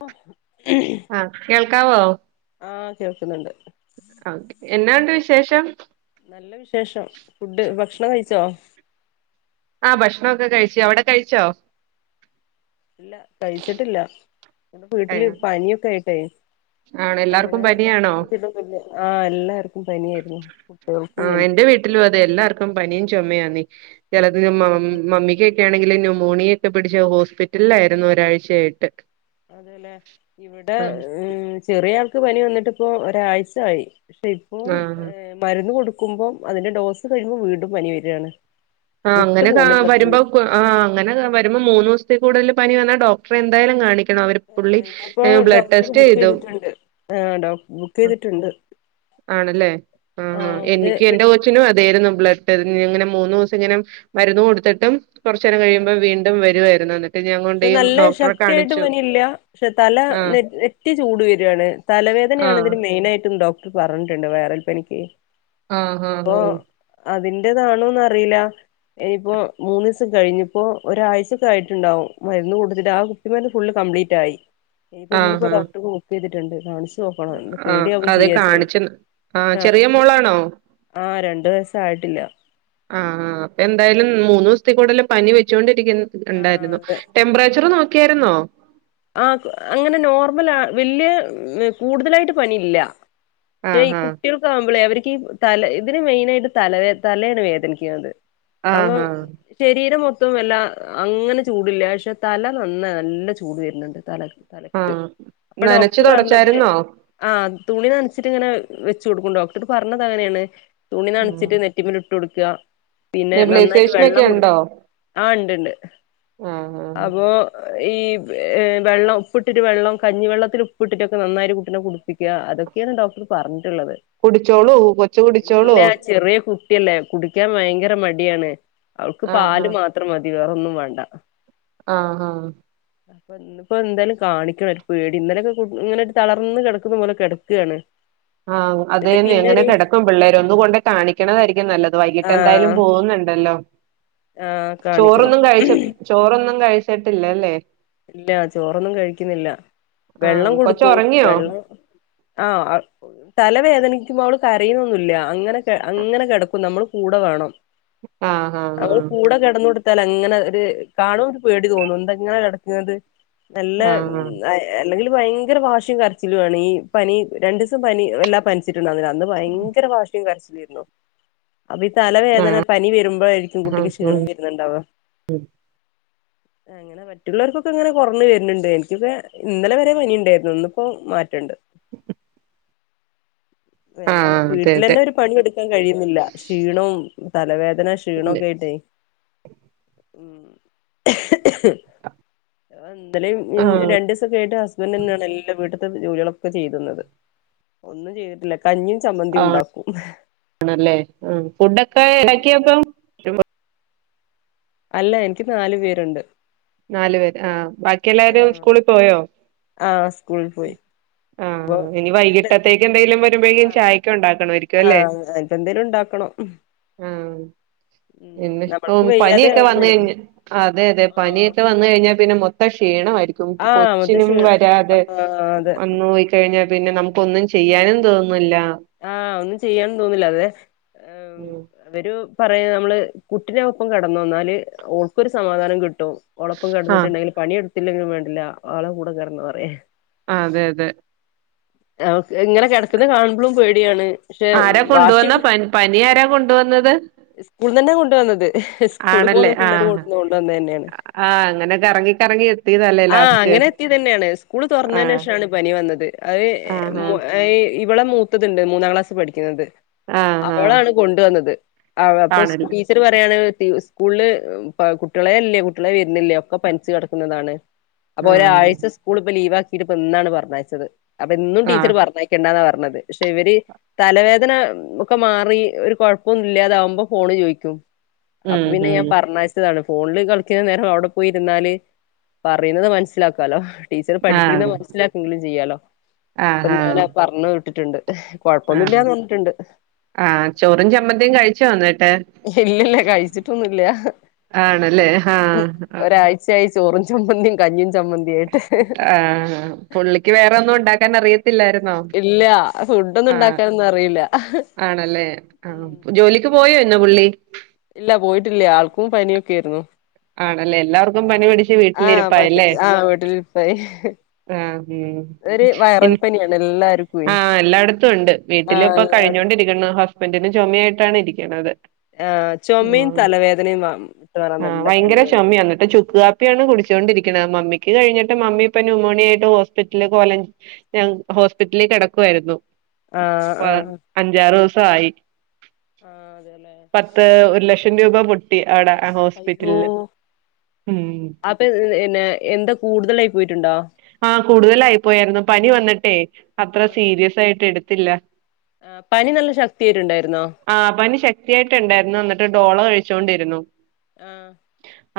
അ ക്കാവോ? ആ കേൾക്കുന്നുണ്ട്. ഒക്കെ എന്നാണ്ട് വിശേഷം? നല്ല വിശേഷം ഫുഡ് ഭക്ഷണം കഴിച്ചോ? ആ ഭക്ഷണൊക്കെ കഴിച്ചു അവിടെ കഴിച്ചോ? ല്ല കഴിച്ചിട്ടില്ല. വീട്ടില് പനിയൊക്കെ ആയി [unintelligible] ആണ് എല്ലാർക്കും പനിയാണോ? ആഹ് എല്ലാർക്കും പനിയായിരുന്നു ആ കുട്ടികൾക്കും എന്റെ എനിക്കും വീട്ടിലും എല്ലാർക്കും അതെ എല്ലാർക്കും പനിയായിരുന്നു പനിയും ചുമയാ നീ ചെലത് ആഹ് മമ്മിക്ക്ക്കൊണെങ്കിൽ നുമോണിയൊക്കെ പിടിച്ച് ഹോസ്പിറ്റലിലായിരുന്നു ഒരാഴ്ചയായിട്ട്. അതെലെ ഇവിടെ ആഹ് ഹ് ചെറിയ ആൾക്ക് പനി വന്നിട്ട് ഇപ്പോ ഒരാഴ്ച ആയി. പക്ഷെ ഇപ്പം ആഹ് ഏ മരുന്ന് കൊടു ക്കുമ്പോ അതിന്റെ ഡോസ് കഴിയുമ്പോ വീണ്ടും പനി വെരാണ്. ആ അങ്ങനെ കാ വരുമ്പോ ആ അങ്ങനെ വരുമ്പോ മൂന്ന് ദിവസ ത്തി കൂടൽ പനി വന്നാ ഡോക്ടറെ എന്തായാലും കാണി ആ ഇന്നിപ്പോ ഡോക്ടർ ബുക്ക് ചെയ്തു ചെയ്തിട്ടുണ്ട് ആ ഡോ ബുക്ക് ചെയ്തിട്ടുണ്ട് ആണല്ലേ ആ ഹാ ആഹ് എന്തേ എനിക്ക് വി എന്റെ കൊച്ചിനും അതായിരുന്നു ബ്ലഡ് ഇങ്ങനെ മൂന്ന് ദിവസം ഇങ്ങനെ മരുന്നു കൊടുത്തിട്ടും കുറച്ച നേരം കഴിയുമ്പോള്‍ വീണ്ടും വരുയിരുന്നു [unintelligible] ഇപ്പോ നല്ല ശക്തിയായിട്ട് പനിയില്ല പക്ഷെ തല ആഹ് ന നെറ്റി ചൂട് വരുയാണ് ആഹ് തലവേദനയാണതിന് മെയിൻ ആയിട്ടുണ്ടോ പറഞ്ഞിട്ടുണ്ട് വൈറൽ പനിക്ക് ആഹ് ആഹ് ഹഹ എന്റതാണോന്ന് അറിയില്ല ഇനിയിപ്പോ മൂന്നു ദിവസം കഴിഞ്ഞപ്പോൊ ഒരാഴ്ചക്കെ ആയിട്ടുണ്ടാവും മരുന്ന് കൊടുത്തിട്ട് ആ കുപ്പി മരുന്ന് ഫുള് കംപ്ലീറ്റ് ആയി ഇത് ഇന്ന്‌ ആഹ് ഇപ്പൊ ആഹ് ഡോക്ടറ് [unintelligible] [unintelligible] നോക്കണം ഇത് ആഹ് പേടിയാവും അതെ ചെയ്യാച്ച കാണിച്ച് ആഹ് ചെറിയ മോളാണോ ആ രണ്ട് കൊറെ ദിവസയിട്ടില്ല ആ ആ അപ്പൊ എന്തായാലും മൂന്ന് ദിവസത്തേ കൂടുതൽ പനി വെച്ചോണ്ടി [unintelligible] ആഹ് ഉണ്ടായിരുന്നു ടെമ്പറേച്ചർ നോക്കിയായിരുന്നോ ആ അങ്ങനെ നോർമല വല്യ കൂടുതലായിട്ട് പനിയില്ല ശേ ആഹ് ആഹ് കുട്ടികൾക്ക ആകുമ്പോളേ അവർ ഇ തല ഇതിന് മെയിന ആായിട്ട് തല തലയാണ് വേദനിക്കുന്നത് അപ്പൊ ആഹ് ആഹ് ശരീരം മൊ വല്ല അങ്ങനെ ചൂടില്ല പക്ഷെ തല നന്ന നല്ല ചൂട് വര ണ്ട് തല ആഹ നനച്ചു ഡോക്ടർ പറഞ്ഞത് തുടച്ചായിരുന്നോ ആ തുണി നനച്ചിട്ടിങ്ങനെ വെച്ചു കൊടുക്കും ഡോക്ടർ പറഞ്ഞത് അങ്ങനെയാണ് തുണി നണച്ചിട്ട് നെിമ്പ ഇട്ട് കൊടുക്ക പിന്നെ നന്നായിട്ട് നെബുലൈസേഷനൊക്കെ വെള്ളം കൊടു ഉണ്ടോ ആ ഉണ്ട്ണ്ട് ആഹ് ആഹ് അപ്പൊ ഈ വെള്ളം ഉപ്പിട്ടിട്ട് വെള്ളം കഞ്ഞിവെള്ളത്തിൽ ഉപ്പിട്ടിട്ടൊക്കെ നന്നായിട്ട് കുട്ടിനെ കുടിപ്പിക്ക അതൊക്കെയാണ് ഡോക്ടർ പറഞ്ഞ കുടിച്ചോളൂ കൊച്ച് കുടിച്ചോളോ [unintelligible] കുടിക്കാൻ ഭയങ്കര മടിയാണ് അവൾക്ക് ആഹ് പാല് മാത്രം മതി വേറെ ഒന്നും വേണ്ട. ആ ആ അപ്പ ഇന്നിപ്പ എന്തായാലും കാണിക്കണം ഒര് പേടി ഇന്നലെക്കെ കു ഇങ്ങനെ ഒരു തളർന്ന് കെട്ക്കുന്ന പോലെ കെട്ക്കാണ്. ആ അതെന്നെ അങ്ങനെ കെടക്കും പിള്ളേര് ഒന്നുകൊണ്ടെയ് കാണിക്ക്ണതായിരിക്കും നല്ലത് വൈകീട്ട് ആഹ് എന്തായാലും പോവ്ന്ന് ഇണ്ടല്ലോ? ആഹ് കാണിക്കണം ചോറൊന്നും കഴിച്ച ചോറൊന്നും കഴി ച്ചിട്ടല്ല അല്ലെ ഇല്ല ചോറൊന്നും കഴിക്ക്ന്നില്ല. ആഹ് വെള്ളം കൊച്ച് കൊടുക്കും ഉറങ്ങിയോ വെള്ളം ആ അവ തലവേദനിക്കുമ്പോ അവൾ കരയുന്നൊന്നുയില്ല. അങ്ങനെ അങ്ങനെ കെടക്കും. നമ്മൾ കൂടെ വേണം. ആഹ് ആഹ് അവൾ കൂടെ കെടന്ന് കൊട്ത്താലെ ഇങ്ങനെ ഒര് കാണും ഒരു പേടി തോന്നും എന്ത ഇങ്ങനെ കെട് ക്ക്ണത് നല്ല ആഹ് അയ് അല്ലെങ്കിൽ ഭയങ്കര വാശിയും കരച്ചിലും ആണ് ഈ പനി രണ്ടീസം പനി വല്ലാ പനിച്ചി ട്ട് ഇണ്ടാര്ന്നില്ല അന്ന് ഭയങ്കര വാശിയും കര തിർന്നോ? അപ്പ ഈ ആഹ് തലവേദന ആഹ് പനി വെരുമ്പഴായിരിക്കും ആഹ് കുട്ടിക്ക് ഉം ക്ഷീണം വെര്ന്നുണ്ടാവ. അങ്ങനെ പറ്റ മറ്റുള്ളവർക്കൊക്കെ ഇങ്ങനെ കൊർൺ വെര്ന് ഇണ്ട്. എനിക്കൊക്കെ ഇന്നലെ വരെ പനി ഇണ്ടായിരുന്നു. ഇന്നിപ്പോ മാറ്റ ഇണ്ട്. ഇപ്പം നമ്മളെ ആഹ് അതെ അതെ വീട്ടിലെന്നെ ഒരു പണി എടുക്കാൻ കഴിയുന്നില്ല ക്ഷീണും തലവേദ ദന പിന്നെ ക്ഷീണയൊക്കെ ആയിട്ടേ ഉം ഇന്നലെയും ആഹ് രണ്ടു ദിവസം ആയിട്ട് ഹസ്ബൻറ് തന്നെയാണ് എല്ലാ വീട്ടും ജോലികളൊക്കെ ചെയ്തുന്നത്. ഒന്നും ചെയ്തിട്ടില്ല. കഞ്ഞിയും ആ ചമ്മന്തിയും ഉണ്ടാക്കും ആണല്ലേ ഫുഡൊക്കെ ഉണ്ടാ ഉം ക്കിയോ ഇപ്പം? അല്ല എനിക്ക് നാലു പേരുണ്ട്. നാലു പേര്. ആ ബാക്കി എല്ലാരും ആഹ് സ്കൂളിൽ പോയോ? ആഹ് സ്കൂളിൽ പോയി ആ അപ്പൊ ഇനി വൈകിട്ടത്തേക്ക് എന്തെിലും വരുമ്പോഴക്കും ആഹ് ചായയൊക്കെ ഉണ്ടാക്കണമായിരിക്കുഅല്ലേ? ഇപ്പ എന്തേലും ഉണ്ടാക്കണം ആ ഉം നമ്മൾക്ക് വിമ്മിഷ്ടംവും വയ്യാതെ പനിയൊക്കെ വന്ന് ആവുമ്പേ കഴിഞ്ഞ അതെ അതെ പ ആഹ് ഞ്ഞ പിന്നെ മൊത്തംക്ഷീണമായി. ആഹ് കൊച്ചിനും മുത്തശ്ശി വരാതെ ആഹ് അതെ വന്നു പോയി കഴിഞ്ഞാൽ പിന്നെ നമുക്ക് ഒന്നും ചെയ്യാനും തോന്നു ആ ഒന്നും ചെയ്യാനുതോന്നില്ല. അതെ ഉം അവരു പറയ നമ്മള് കുട്ടിനൊപ്പം കിടന്നു. എന്നാല് ഓൾക്കൊരു സമാധാനം കിട്ടും. ഓളപ്പം ആഹ് കിടന്നിട്ടുണ്ടെങ്കിൽ പണി എടുത്തില്ലെങ്കിലും വേണ്ട ല്ല ആളെ കൂടെ കറന്ന് പറയാേ ആ അതെ അ ഇങ്ങനെ കിടക്കന്ന് കാണുമ്പോഴും പോയി് എടെയാണ് പക്ഷെ ആരാ വാശി കൊണ്ടുവന്ന പനി പനി ആരാ കൊണ്ടുവന്നത് സ്കൂളന്ന് തന്നെ കൊണ്ട വന്നത് സ്കൂള ആണല്ലേ പോവുന്ന പിള്ളേർ ആഹ് കൊണ്ടുവന്നു കൊണ്ട വന്നത് തന്നെയാണ് ആഹ് അങ്ങനെ കറങ്ങി കറങ്ങി എത്തിയതല്ലേ ആഹ ലാസ്റ്റ് അങ്ങനെ എത്തിയത് തന്നെയാണ് സ്കൂള് തുറന്നതിനു ആഹ് ശേഷാണ് പനി വന്നത് അത് ആഹ് [unintelligible] ഇവിടെ മൂത്തത്ണ്ട് മൂന്നാം ക്ലാസ് പഠിക്കുന്നത് ആഹ് ആഹ് അവളാണ് കൊണ്ടുവന്നത് അവ അപ്പൊ ആണല്ലേ ടീച്ചർ പറയാണ് സ്കൂളില് കുട്ടികളെ അല്ലേ കുട്ടികളെ വരുന്നില്ലേ ഒക്കെ പനിച്ചു കിടക്കുന്നതാണ് അപ്പൊ ആഹ് ഒരാഴ്ച സ്കൂൾ ഇപ്പ ലീവ്ക്കി ഇതിപ്പോം എന്നാണ് പറഞ്ഞയച്ചത് അപ്പൊന്നും ടീച്ചർ ആഹ് പറഞ്ഞയക്കണ്ടന്ന പറ പറഞ്ഞത് പക്ഷെ ഇവര് തലവേദന ഒക്കെ മാറി ഒരു കുഴപ്പൊന്നും ഇല്ലാതാവുമ്പോ ഫോണ് ചോദിക്കും അപ്പൊ ഉം പിന്നെ ഞാൻ ഉം പറഞ്ഞയച്ചതാണ് ഫോണിൽ കളിക്കുന്ന നേരം അവിടെ പോയിരുന്നാല് പറയുന്നത് മനസ്സിലാക്കാലോ ടീച്ചർ പഠിപ്പിക്കുന്നത് ആഹ് മനസിലാക്കെങ്കിലും ചെയ്യാലോ അപ്പൊഎന്തിനാ പറഞ്ഞ ട്ടിട്ടുണ്ട് ആഹ ആഹ ചോറും ചമ്മന്തിയും കഴിച്ചു എന്നിട്ടെ ഇല്ലില്ല കഴിച്ചിട്ടൊന്നുമില്ല ആണല്ലേ ആഹ ഒരാഴ്ചയായി ചോറും ചമ്മന്തിയും കഞ്ഞിയും ചമ്മന്തിയായിട്ട് ആഹ് പുള്ളിക്ക് വേറെ ഒന്നും ഉണ്ടാ ക്കാനറി ഇല്ല ഫുഡ് ഒന്നും ആഹ് ഉണ്ടാക്കാനൊന്നും അറിയില്ല ആണല്ലേ ആ ഉം. ജോലിക്ക് പോയോ പുള്ളി ഇല്ല പോയിട്ടില്ല ആൾക്കും പനിയൊക്കെ ആയിരുന്നു ആണല്ലേ എല്ലാർക്കും പനി പിടിച്ച് ആ പനി വീട്ടിലിരിപ്പായല്ലേ ആ വീട്ടിലിരിപ്പായി ആ ഒരു വൈറൽ പനിയാണ് എല്ലാർക്കുവേ ആ എല്ലായിടത്തും ഉണ്ട് ആ വീട്ടില ഇപ്പ എല്ലായിടത്തും കഴിഞ്ഞോണ്ടിരിക്ക ഹസ്ബന്റിന് കഴിഞ്ഞുചോ പനിയായിട്ടാണ് ഇരിക്കണത്. ആ ചുമയും ഉം തലവേദനയും വ [unintelligible] ആഹ് നല്ല ഭയങ്കര പണിയാണ് ചൊമ ന്നിട്ട് ചുക്ക് കാപ്പിയാണ് കു ചോണ്ടിരിക്ക മമ്മിക്ക് കഴിഞ്ഞിട്ട് മമ്മി ഇപ്പ ന്യുമോണിയ ആയിട്ട് ഹോസ്പിറ്റലിൽ ഹോസ്പിറ്റലിലേ കിടക്കുവായിരുന്നു ആഹ് പ്പൊ ആഹ് അഞ്ചാറ് ദിവ സായി ആഹ് അതെല്ലേ പത്ത് ഒരു ലഷ രൂപ പൊട്ടി ആടെ ആ അയ്യോ അപ്പൊ എൻ ന്നാ എന്താ കൂടുതലായ് പോയിട്ടുണ്ടോ ആഹ് കൂടുതലായി പോയാരുന്നു പനി വന്നിട്ടെ അത്ര ആഹ് സീരിയസ് ആയിട്ട് എട്- ത്തില്ല ആഹ് പനി നല്ല ശക്തിയായിട്ടുണ്ടായി- ആഹ് പനി ശക്തിയായിട്ടിണ്ടായിരുന്നു എന്നിട്ട് ഡോ- ഡോളൊ കഴിച്ചോണ്ടിരുന്നു ആഹ്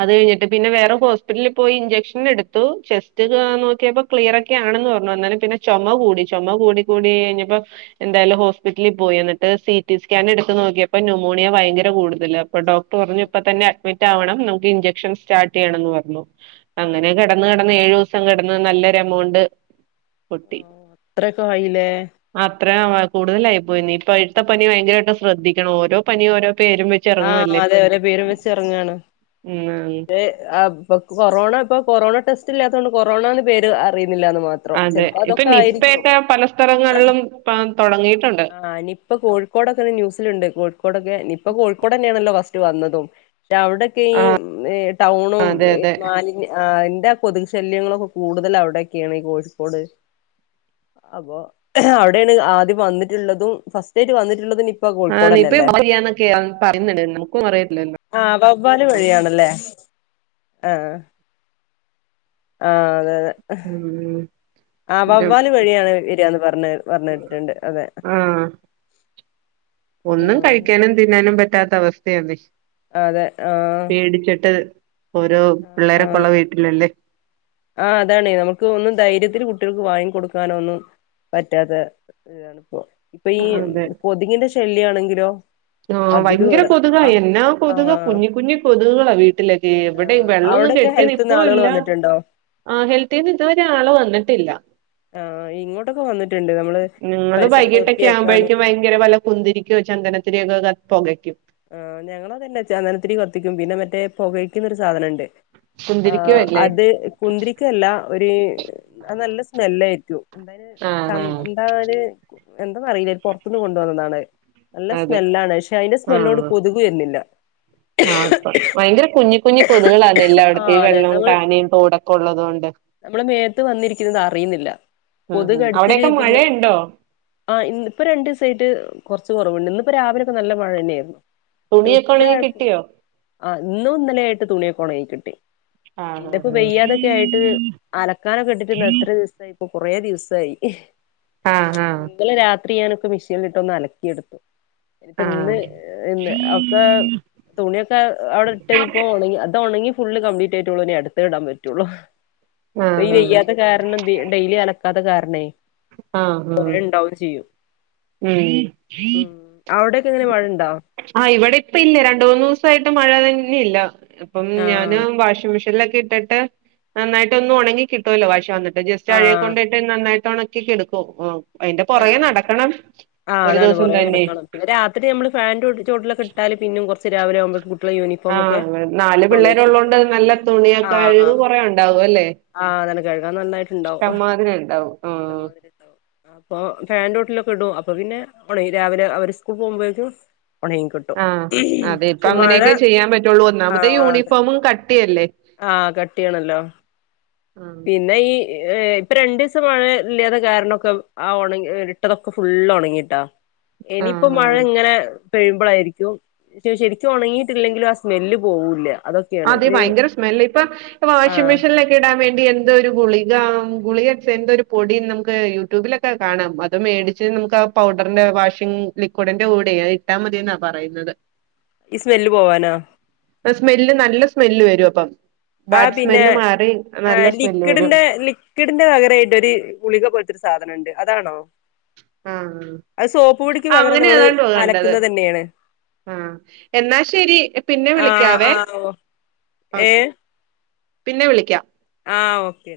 അത് കഴിഞ്ഞിട്ട് പിന്നെ വേറെ ഹോസ്പിറ്റലിൽ പോയി ഇഞ്ചെക്ഷൻ എട്- ത്തു ചെസ്റ്റ് ഉം ക നോക്കിയപ്പം ക്ലിയറൊക്കെ ആണെന്ന് പറഞ്ഞു എന്നാലും പിന്നെ ചൊമ കൂടി ചുമ കൂടി കൂടി കഴിഞ്ഞപ്പൊ എന്തായാലും ഹോസ്പിറ്റലിൽ പോയി എന്നിട്ട് സി- ടിസ്കാൻ എടുത്ത് നോക്കിയപ്പൊ ന്യുമോണിയ ഭയങ്കര കൂടുതല അപ്പൊ ഡോക്ടർ പറഞ്ഞു ഓഹ് ഇപ്പ തന്നെ അട്- അഡ്മിറ്റ് ആവണം നമുക്ക് ഇൻജെക്ഷൻ സ്റ്റാർട്ട് ചെയ്യണന്ന് പറഞ്ഞു ആഹ് അങ്ങനെ കെടന്ന് കെടന്ന് ഏഴു സം കെടന്ന് നല്ലൊരു എമൗണ്ട് പൊട്ടി അത്രയൊക്കെ ആയിലേ ത്രേ ആവ- കൂടുതലായിപോയിന്നെ ഇപ്പഴത്ത പനി ഭയങ്കരായിട്ടും ശ്രദ്ധിക്കണം ഓരോ പനി ഓരോ പേരും വെച്ച് ആഹ് ഇറങ്ങുവല്ലേ അതെ ഓരൊപേരും വെച്ച് ഇറങ്ങാണ് ഉം ദെ ആഹ് കൊറോണ ഇപ്പൊ കൊറോണ ടെസ്- ല്ലാത്തോണ്ട് കൊറോണാന്ന് പേര് അറി- ന്നില്ലാന്ന്മാത്രം അതെ ഇപ്പൊ ചിലപ്പതക്കകാരിക്കും നിപ്പയൊക്കെ പല സ്ഥലങ്ങളിലും പ തൊടങ്ങിയിട്ടുണ്ട് ആഹ് നിപ്പ കോഴിക്കോടെകെന് ന്യൂസിലിണ്ട് കോഴിക്കോടൊക്കെ നിപ്പ കോഴിക്കോടന്ന്യാണല്ലോ വന്നതും രവിടക്കിയി ആഹ് ടൗണും അതെ ഇ അതെ മാലിന്യ- ആഹ് എന്റെ ആ കൊതുക് ശല്യങ്ങളൊക്കെ കൂടുതൽ അവിടെക്കെയാണ് ഈ കോഴിക്കോട് അപ്പൊ അവിടേണ് ആദ്യം വന്നിട്ടുള്ളതും ഫസ്റ്റ് ആയിട്ട് വന്നിട്ടുള്ളതുംനിപ- ആഹ് നിപ്പ [unintelligible] പറയുന്നുണ്ട് നമക്കൊന്നു അറിയല്ലല്ലോ വാല് വഴിയാണ് അല്ലേ ആഹ് ആഹ് അതെ അതെ ഉം ഉം ആ പിന്നെ വവ്വാല് വഴിയാണ് വരികന്ന് പറ പിന്നെ പറഞ്ഞിട്ടിട്ടുണ്ട് അതെ ആഹ് ഒന്നും ആഹ് കഴിക്കാനും തിന്നാനും പറ്റ ഇട്ടാത്ത അവസ്ഥല്ല അതെ ആഹ് ഓരോ പിള്ളേരൊക്കെ ഉള്ള വീട്ടിലല്ലേ ആ അതാണ് നമുക്ക് ഒന്നും ധൈര്യത്തില് കുട്ട്യൾക്ക് വാങ്ങി കൊടുക്കാന ഒന്നും പറ്റാത്ത ഇതാണ്പ്പോ ഇപ്പൊ ആ, ഈ അതെ കൊതി കിന്റെ ഷാ ശല്യാണെങ്കിലോ ആഹ് അതിലും ഭയങ്കര ഏറെ കൊതുകാ ആഹ് എന്നാ ആഹ് കൊതുുക കുഞ്ഞി കുഞ്ഞി കൊതുകുകളാ വീട്ടിലൊക്കെ എവിടെ ആഹ് വെള്ളൊന്നും അവിടൊക്കെ കെട്ടീ ഹെൽത്ത്ന്ന് ഇപ്പ ആളുകൾ ഇല്ല വന്നിട്ടുണ്ടോ ആ ഹെൽത്തിന്ന് ഇതുവരെരാള് വന്നിട്ടില്ല ആഹ് ഇങ്ങോട്ടൊക്കെ വന്നിട്ടുണ്ട് നമ്മള് നിങ്ങള് പരിസരം വൈകിട്ടൊക്കെ വൃത്തിയാക്കാണ് ആവുമ്പോഴേക്കും ഭയങ്കര വല്ല കുന്തിരിക്കൊ ചന്ദന പൊകയ്ക്കും ആ ഞങ്ങതന്നെ ചന്ദനത്തിരി കൊത്തിക്കും പിന്നെ മറ്റേ പുകഴയ്ക്കുന്നൊരു സാധനംണ്ട് ആ കുന്തിരിക്കോല്ലേ അത് കുന്തിരിക്കല്ല ഒരു നല്ല നെല്ലായിരിക്കു ആഹ് ആഹ് എന്തായല് എന്താന്നറിയില്ല പൊറത്തു നിന്ന് കൊണ്ട് വന്നതാണ് നല്ല അതെ സ്മെല്ലാണ് പക്ഷെ അതിന്റെ ല്ലോട് കൊതുക് വരന്നില്ല ആ പ്പ ഭയങ്കര കുഞ്ഞ കുഞ്ഞി കൊതുകുകളല്ല എല്ല അവിടത്തെ ആഹ് ഈ അതെ വെള്ളവും നമ്മള് കാനയും തൂടൊക്കെ ഉള്ളത് കൊണ്ട് നമ്മളെ മേത്ത് വന്നിരിക്കുന്നത് അറിയുന്നില്ല ഉം കൊതുക് ഹ കടിച്ചിട്ട് അവിടെക്കെ പിന്നെ മഴയുണ്ടോ കുറച്ച് കുറവുണ്ട് ഇപ്പ രാവില ഒെ നല്ല മഴ തന്നെയായിരുന്നു തുണിയൊക്കെ ഉണെങ്കി കിട്ടിയോ ആഹ് ഇന്നുംന്നലൊയിട്ട് തുണിയൊക്കെ ഒന്നങ്ങികിട്ടി ആഹ് പിന്നെ ഇപ്പോ വെയ്യാതൊക്കെ ആയിട്ട് അലക്കാനൊക്കെ ഇട്ടിട്ടിന്ന് എത്ര ദിവസമായിപ്പൊ കൊറെ ദിവസായി ആഹ് ആഹ് ന്നലെ രാത് തുണി ഞാനൊക്കെ മെഷീനല്ട്ട് ഒന്ന് അലക്കിയെടുത്തു പ്പൊ ഇന്ന് ആഹ് ന്നെ ഒക്കെ തുണിയൊക്കെ അവിടെ ഇട്ടരിപ്പ ഉണി അത് ഉണങ്ങി ഫുള് കംപ്ലീറ്റ് ആയിട്ടേള്ളൂ അടുത്തെ ഇടാൻ പറ്റുള്ളു. ആഹ് വെയ് ആഹ് ആഹ് ആഹ് വെയ്യാത്ത കാരണം ഡെയ്ലി അല ത് കാരണെ ആഹ് കുറെ ആഹ് ഉണ്ടാവുകയും ചെയ്യും. ഉം മ്മ് അവിടൊക്കെ എങ്ങനെ മഴ ഉണ് ആഹ് ഇവിടെ ഇപ്പ ഇല്ല, രണ്ടുമൂന്ന് ദിവസായി ട്ട് മഴ തന്നെയില്ല. ഇപ്പം ഞാന് ആഹ് വാഷിംഗ് മിഷീ ടിലൊക്കെ ഇട്ടിട്ട് നന്നായിട്ടൊന്ന് ഉണങ്ങി കിട്ടുവല്ലോ വാഷ് വന്ന് ജസ്റ്റ് അഴയെ ആഹ് കൊണ്ടിട്ട് നന്നായി ട്ടൊണക്കി ക്കിട്ട് എടുക്കും ഓ ആ ആഹ അതാണ് ദിവസം കുറെ തന്നെ നടക്കണം. പിന്നെ രാത്രി നമ്മള് ഫാൻ ചോട്ടിലോക്കെ ഇട്ടാലും പിന്നേം കൊറ ച്ച് രാവിലെയാവുമ്പ ആഹ് നാല് പിള്ളേര് കിട്ടും ഉള്ളോണ്ട് നല്ല തുണിയ കഴുക് ആഹ് കൊറേ ഉണ്ടാവുല്ലേ? ആഹ് അതാണ് കഴുകാൻ നന്നായിട്ടുണ്ടാവും ഉണ്ടാവും ആഹ് ഇഷ്ടം പോലെ ഇണ്ടാവും ആ അപ്പൊ ഫാൻ [unintelligible] ഇടോ അപ്പൊ പിന്നെ രാവിലെ അവര് സ്കൂൾ പോകുമ്പോഴേക്കും ഒണങ്ങി കിട്ടും ങാ അതെപ്പോ പക്ഷെ മഴ അങ്ങനെയൊക്കെ ചെയ്യാൻ പറ്റുള്ളൂ. ഒന്നാമതെ യൂണിഫോമും കട്ട് ങാ കട്ടിയാണല്ലോ. ആഹ് പിന്നെ ഈ ഏ ഇപ്പരണ്ടു സം മഴ ഇല്ലാതെ കാരണക്കെ ആ ഉണങ്ങി ഇട്ടതൊക്കെ ഫുള്ള് ഉണങ്ങിട്ടോ. ഇനിയിപ്പോ ആഹ് ആഹ് മഴ ഇങ്ങനെ വഴുമ്പഴായിരിക്കും. ശരിക്കും ഉണങ്ങിട്ടില്ലെങ്കിലും ആ സ്മെല്ല് പോവില്ല. അതെ ഭയങ്കര സ്മെല്ല്, ഇപ്പ ആ വാഷിംഗ് മെഷീൻലൊക്കെ ഇടാൻ വേണ്ടി [unintelligible] എന്തോരു ഗുളിക, ഗുളിക വെച്ച് എന്തൊ ഒരു പൊടി നമുക്ക് യൂട്യൂബിലൊക്കെ കാണാം, അത് മേടിച്ച് നമുക്ക് ആ പൗഡറിന്റെ വാഷിംഗ് ലിക്വിഡിന്റെ കൂടെയ് അത് ഇട്ടാ മതിന്നാ പറയുന്നത്. ഈ സ്മെല്ല് പോവാനാ. ഇല്ല നല്ല സ്മെല്ല് വെരുവപ്പം ആഹ് പിന്നെ ഏഹ് സ്മെല്ല് വരും ലിക്വിഡിന്റെ ലിക്വിഡിന്റെ പകരായിട്ട് ഒര് ഗുളിക പോൽത്തൊരു സാധന്ണ്ട്. അതാണോ? ങാ. അത് സോപ്പ് പൊടിക്ക് പകരം അങ്ങനെ നമ്മള് ആണോ കണ്ടത്. അലക്കുന്നത് തന്നെയാണ് ങാ എന്നാ ശരി. പിന്നെ ആ വിളിക്കാവേ. ആ ഓ ഓക്കെ. പിന്നെ വിളിക്കാം. ങാ ഓക്കെ.